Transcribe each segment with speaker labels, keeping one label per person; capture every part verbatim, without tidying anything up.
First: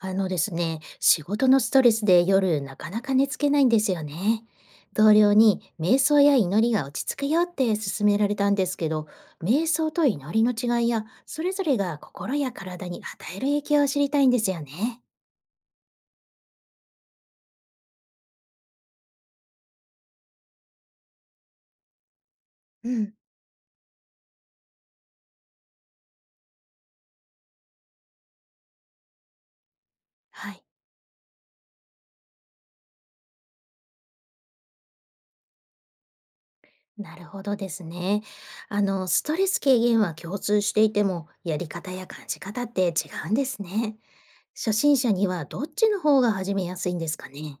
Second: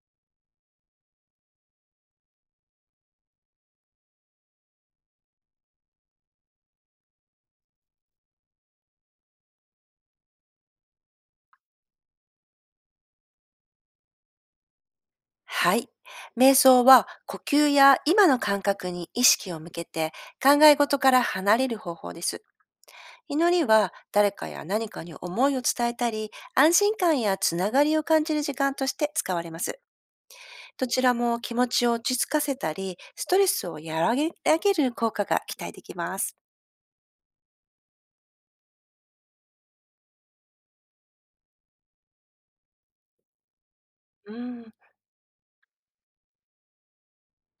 Speaker 1: あのですね、仕事のストレスで夜なかなか寝つけないんですよね。同僚に瞑想や祈りが落ち着くよって勧められたんですけど、瞑想と祈りの違いや、それぞれが心や体に与える影響を知りたいんですよね。
Speaker 2: はい。瞑想は呼吸や今の感覚に意識を向けて考え事から離れる方法です。
Speaker 1: うん、
Speaker 2: 祈りは誰かや何かに思いを伝えたり、安心感やつながりを感じる時間として使われます。
Speaker 1: はい。
Speaker 2: どちらも気持ちを落ち着かせたり、ストレスを和らげげる効果が期待できます。
Speaker 1: なるほどですね。あの、ストレス軽減は共通していても、やり方や感じ方って違うんですね。
Speaker 2: うん、
Speaker 1: 初心者にはどっちの方が始めやすいんですかね。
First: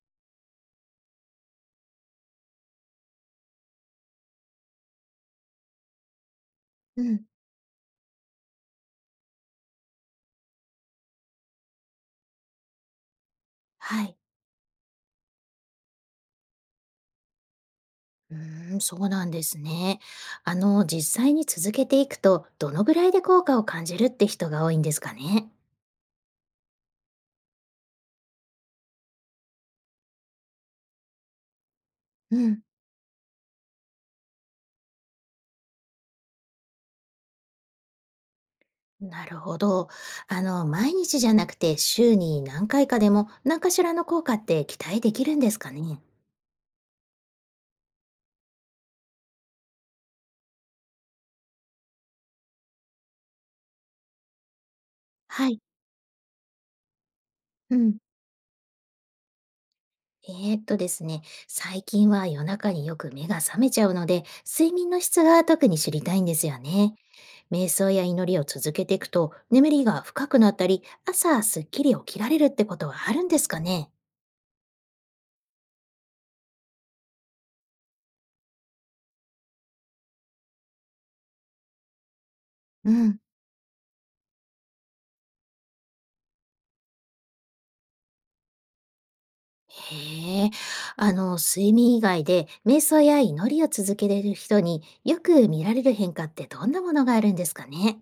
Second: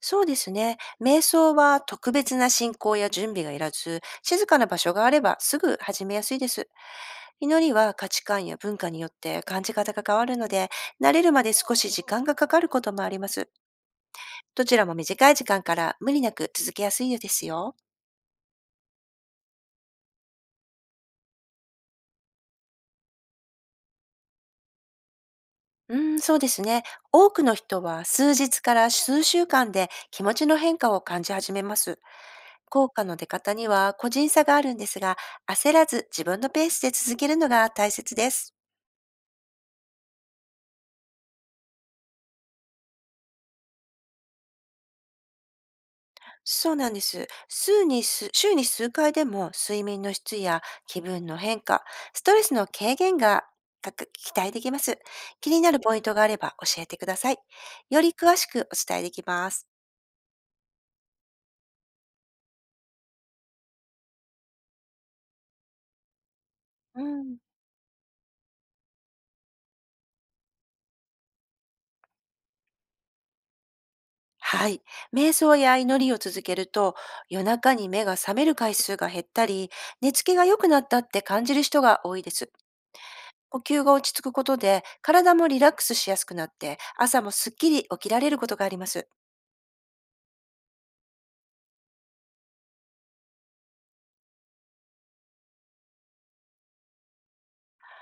Speaker 2: そうですね。瞑想は特別な進行や準備がいらず、静かな場所があればすぐ始めやすいです。
Speaker 1: うん。
Speaker 2: 祈りは価値観や文化によって感じ方が変わるので、慣れるまで少し時間がかかることもあります。
Speaker 1: はい。
Speaker 2: どちらも短い時間から無理なく続けやすいのですよ。
Speaker 1: うーん、そうなんですね。あの、実際に続けていくと、どのぐらいで効果を感じるって人が多いんですかね。
Speaker 2: うーん、そうですね。多くの人は数日から数週間で気持ちの変化を感じ始めます。
Speaker 1: うん、
Speaker 2: 効果の出方には個人差があるんですが、焦らず自分のペースで続けるのが大切です。
Speaker 1: なるほど。あの、毎日じゃなくて週に何回かでも何かしらの効果って期待できるんですかね。
Speaker 2: そうなんです。数に数週に数回でも睡眠の質や気分の変化、ストレスの軽減がかく期待できます。
Speaker 1: は
Speaker 2: 気に
Speaker 1: い。
Speaker 2: なるポイントがあれば教えてください。
Speaker 1: うん。
Speaker 2: より詳しくお伝えできます。
Speaker 1: えーっとですね、最近は夜中によく目が覚めちゃうので、睡眠の質が特に知りたいんですよね。
Speaker 2: うん。
Speaker 1: 瞑想や祈りを続けていくと、眠りが深くなったり、朝すっきり起きられるってことはあるんですかね？
Speaker 2: はい。瞑想や祈りを続けると、夜中に目が覚める回数が減ったり、寝つきが良くなったって感じる人が多いです。
Speaker 1: うん、
Speaker 2: 呼吸が落ち着くことで、体もリラックスしやすくなって、朝もすっきり起きられることがあります。
Speaker 1: へえ、あの、睡眠以外で瞑想や祈りを続けれる人によく見られる変化ってどんなものがあるんですかね？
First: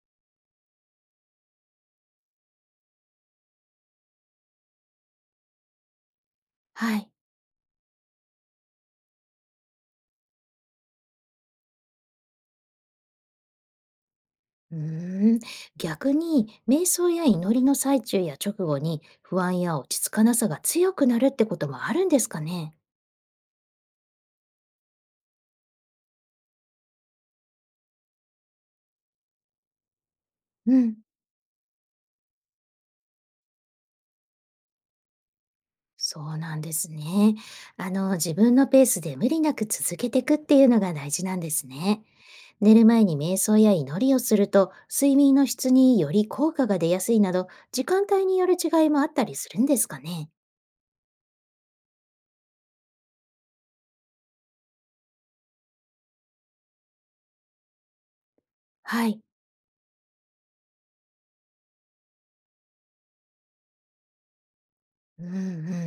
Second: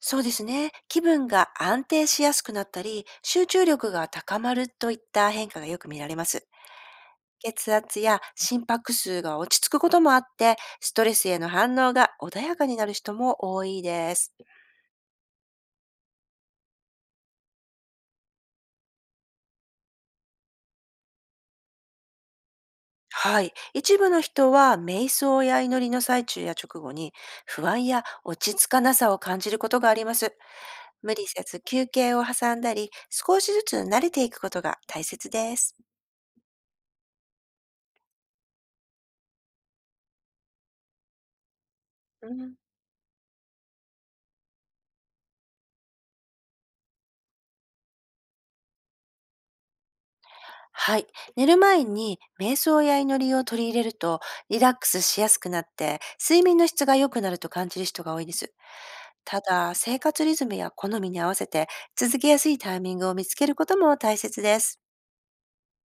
Speaker 2: そうですね。気分が安定しやすくなったり、集中力が高まるといった変化がよく見られます。
Speaker 1: はい。
Speaker 2: 血圧や心拍数が落ち着くこともあって、ストレスへの反応が穏やかになる人も多いです。
Speaker 1: うーん、逆に瞑想や祈りの最中や直後に不安や落ち着かなさが強くなるってこともあるんですかね？
Speaker 2: はい。一部の人は瞑想や祈りの最中や直後に不安や落ち着かなさを感じることがあります。
Speaker 1: うん、
Speaker 2: 無理せず休憩を挟んだり、少しずつ慣れていくことが大切です。
Speaker 1: そうなんですね。あの、自分のペースで無理なく続けていくっていうのが大事なんですね。
Speaker 2: うん。
Speaker 1: 寝る前に瞑想や祈りをすると睡眠の質により効果が出やすいなど時間帯による違いもあったりするんですかね？
Speaker 2: はい。寝る前に瞑想や祈りを取り入れるとリラックスしやすくなって、睡眠の質が良くなると感じる人が多いです。
Speaker 1: はい。
Speaker 2: ただ、生活リズムや好みに合わせて続けやすいタイミングを見つけることも大切です。
Speaker 1: うんう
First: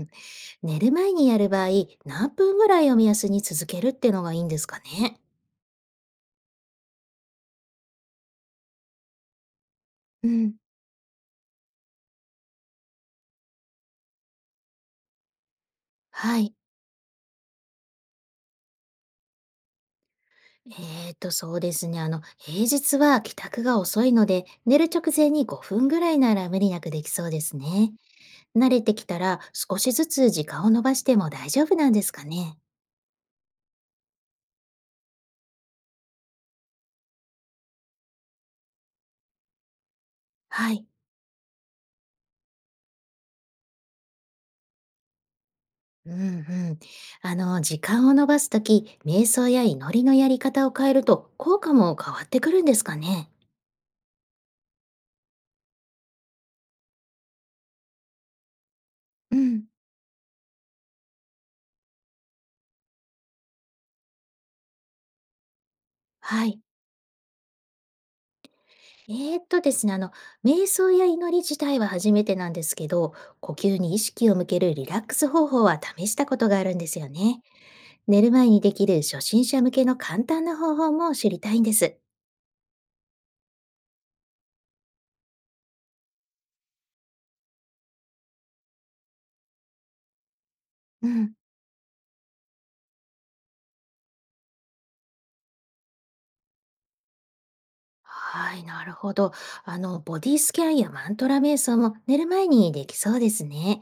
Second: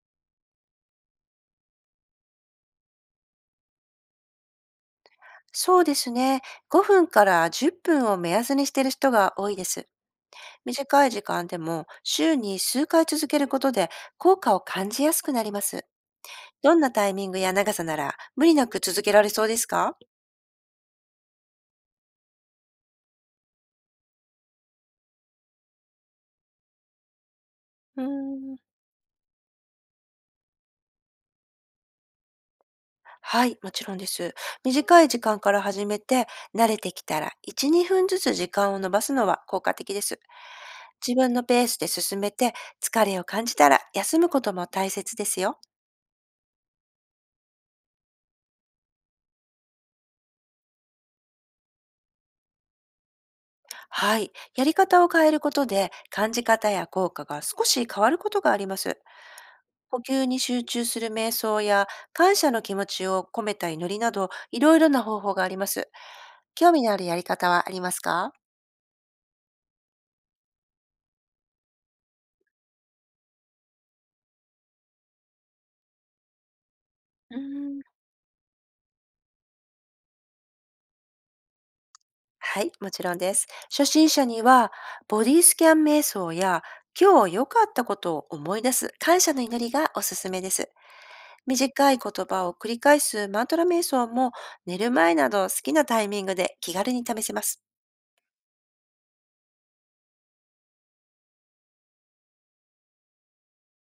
Speaker 1: ん。寝る前にやる場合、何分ぐらいを目安に続けるってのがいいんですかね。
Speaker 2: そうですね。ごふんからじゅっぷんを目安にしている人が多いです。
Speaker 1: うん。
Speaker 2: 短い時間でも週に数回続けることで効果を感じやすくなります。
Speaker 1: はい。
Speaker 2: どんなタイミングや長さなら無理なく続けられそうですか？
Speaker 1: えーと、そうですね。あの、平日は帰宅が遅いので、寝る直前にごふんぐらいなら無理なくできそうですね。
Speaker 2: うーん。
Speaker 1: 慣れてきたら少しずつ時間を伸ばしても大丈夫なんですかね。
Speaker 2: はい、もちろんです。短い時間から始めて、慣れてきたらいち、にふんずつ時間を伸ばすのは効果的です。
Speaker 1: はい。
Speaker 2: 自分のペースで進めて、疲れを感じたら休むことも大切ですよ。
Speaker 1: うんうん。あの、時間を伸ばすとき、瞑想や祈りのやり方を変えると効果も変わってくるんですかね。
Speaker 2: はい、やり方を変えることで、感じ方や効果が少し変わることがあります。
Speaker 1: うん。
Speaker 2: 呼吸に集中する瞑想や、感謝の気持ちを込めた祈りなど、いろいろな方法があります。
Speaker 1: はい。
Speaker 2: 興味のあるやり方はありますか？
Speaker 1: えーっとですね、あの、瞑想や祈り自体は初めてなんですけど、呼吸に意識を向けるリラックス方法は試したことがあるんですよ
Speaker 2: うー
Speaker 1: ね。
Speaker 2: ん。
Speaker 1: 寝る前にできる初心者向けの簡単な方法も知りたいんです。
Speaker 2: はい、もちろんです。初心者には、ボディスキャン瞑想や、今日良かったことを思い出す感謝の祈りがおすすめです。
Speaker 1: うん。
Speaker 2: 短い言葉を繰り返すマントラ瞑想も、寝る前など好きなタイミングで気軽に試せます。
Speaker 1: はい、なるほど。あの、ボディスキャンやマントラ瞑想も寝る前にできそうですね。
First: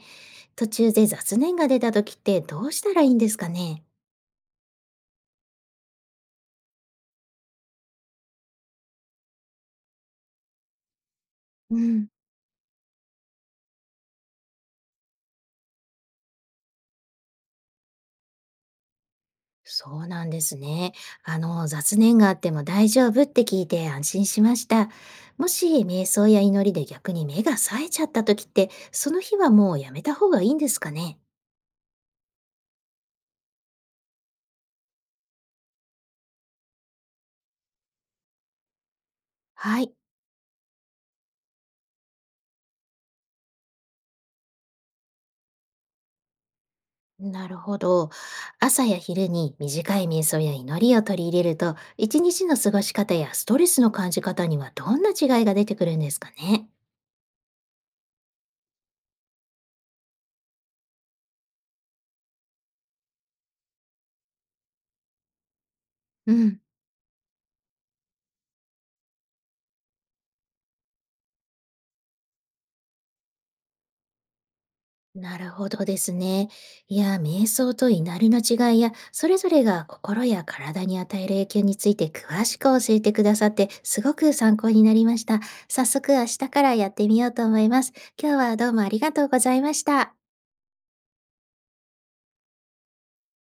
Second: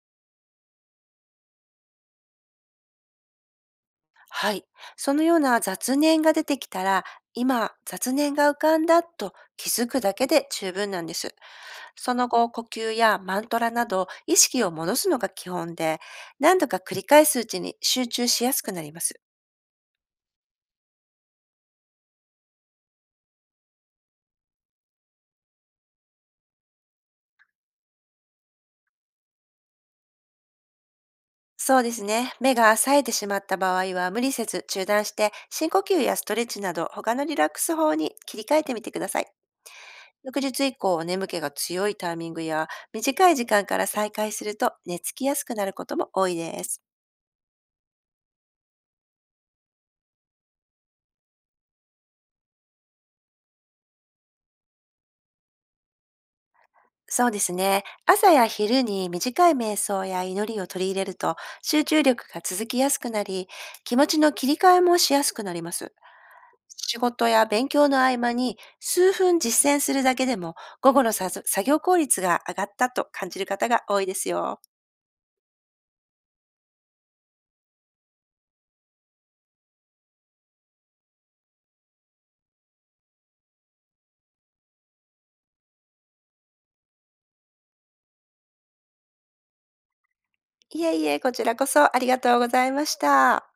Speaker 1: 途中で雑念が出た時ってどうしたらいいんですかね。
Speaker 2: はい。そのような雑念が出てきたら、今、雑念が浮かんだと気づくだけで十分なんです。
Speaker 1: うん。
Speaker 2: その後、呼吸やマントラなど意識を戻すのが基本で、何度か繰り返すうちに集中しやすくなります。
Speaker 1: そうなんですね。あの、雑念があっても大丈夫って聞いて安心しました。もし瞑想や祈りで逆に目が冴えちゃった時って、その日はもうやめた方がいいんですかね？
Speaker 2: そうですね。目が冴えてしまった場合は無理せず中断して、深呼吸やストレッチなど他のリラックス法に切り替えてみてください。
Speaker 1: はい。
Speaker 2: 翌日以降、眠気が強いタイミングや短い時間から再開すると寝つきやすくなることも多いです。
Speaker 1: なるほど。朝や昼に短い瞑想や祈りを取り入れると、一日の過ごし方やストレスの感じ方にはどんな違いが出てくるんですかね？
Speaker 2: そうですね。朝や昼に短い瞑想や祈りを取り入れると集中力が続きやすくなり、気持ちの切り替えもしやすくなります。
Speaker 1: うん。
Speaker 2: 仕事や勉強の合間に数分実践するだけでも、午後のさ作業効率が上がったと感じる方が多いですよ。
Speaker 1: なるほどですね。いや、瞑想と祈りの違いや、それぞれが心や体に与える影響について詳しく教えてくださって、すごく参考になりました。早速明日からやってみようと思います。今日はどうもありがとうございました。
Speaker 2: いえいえ、こちらこそありがとうございました。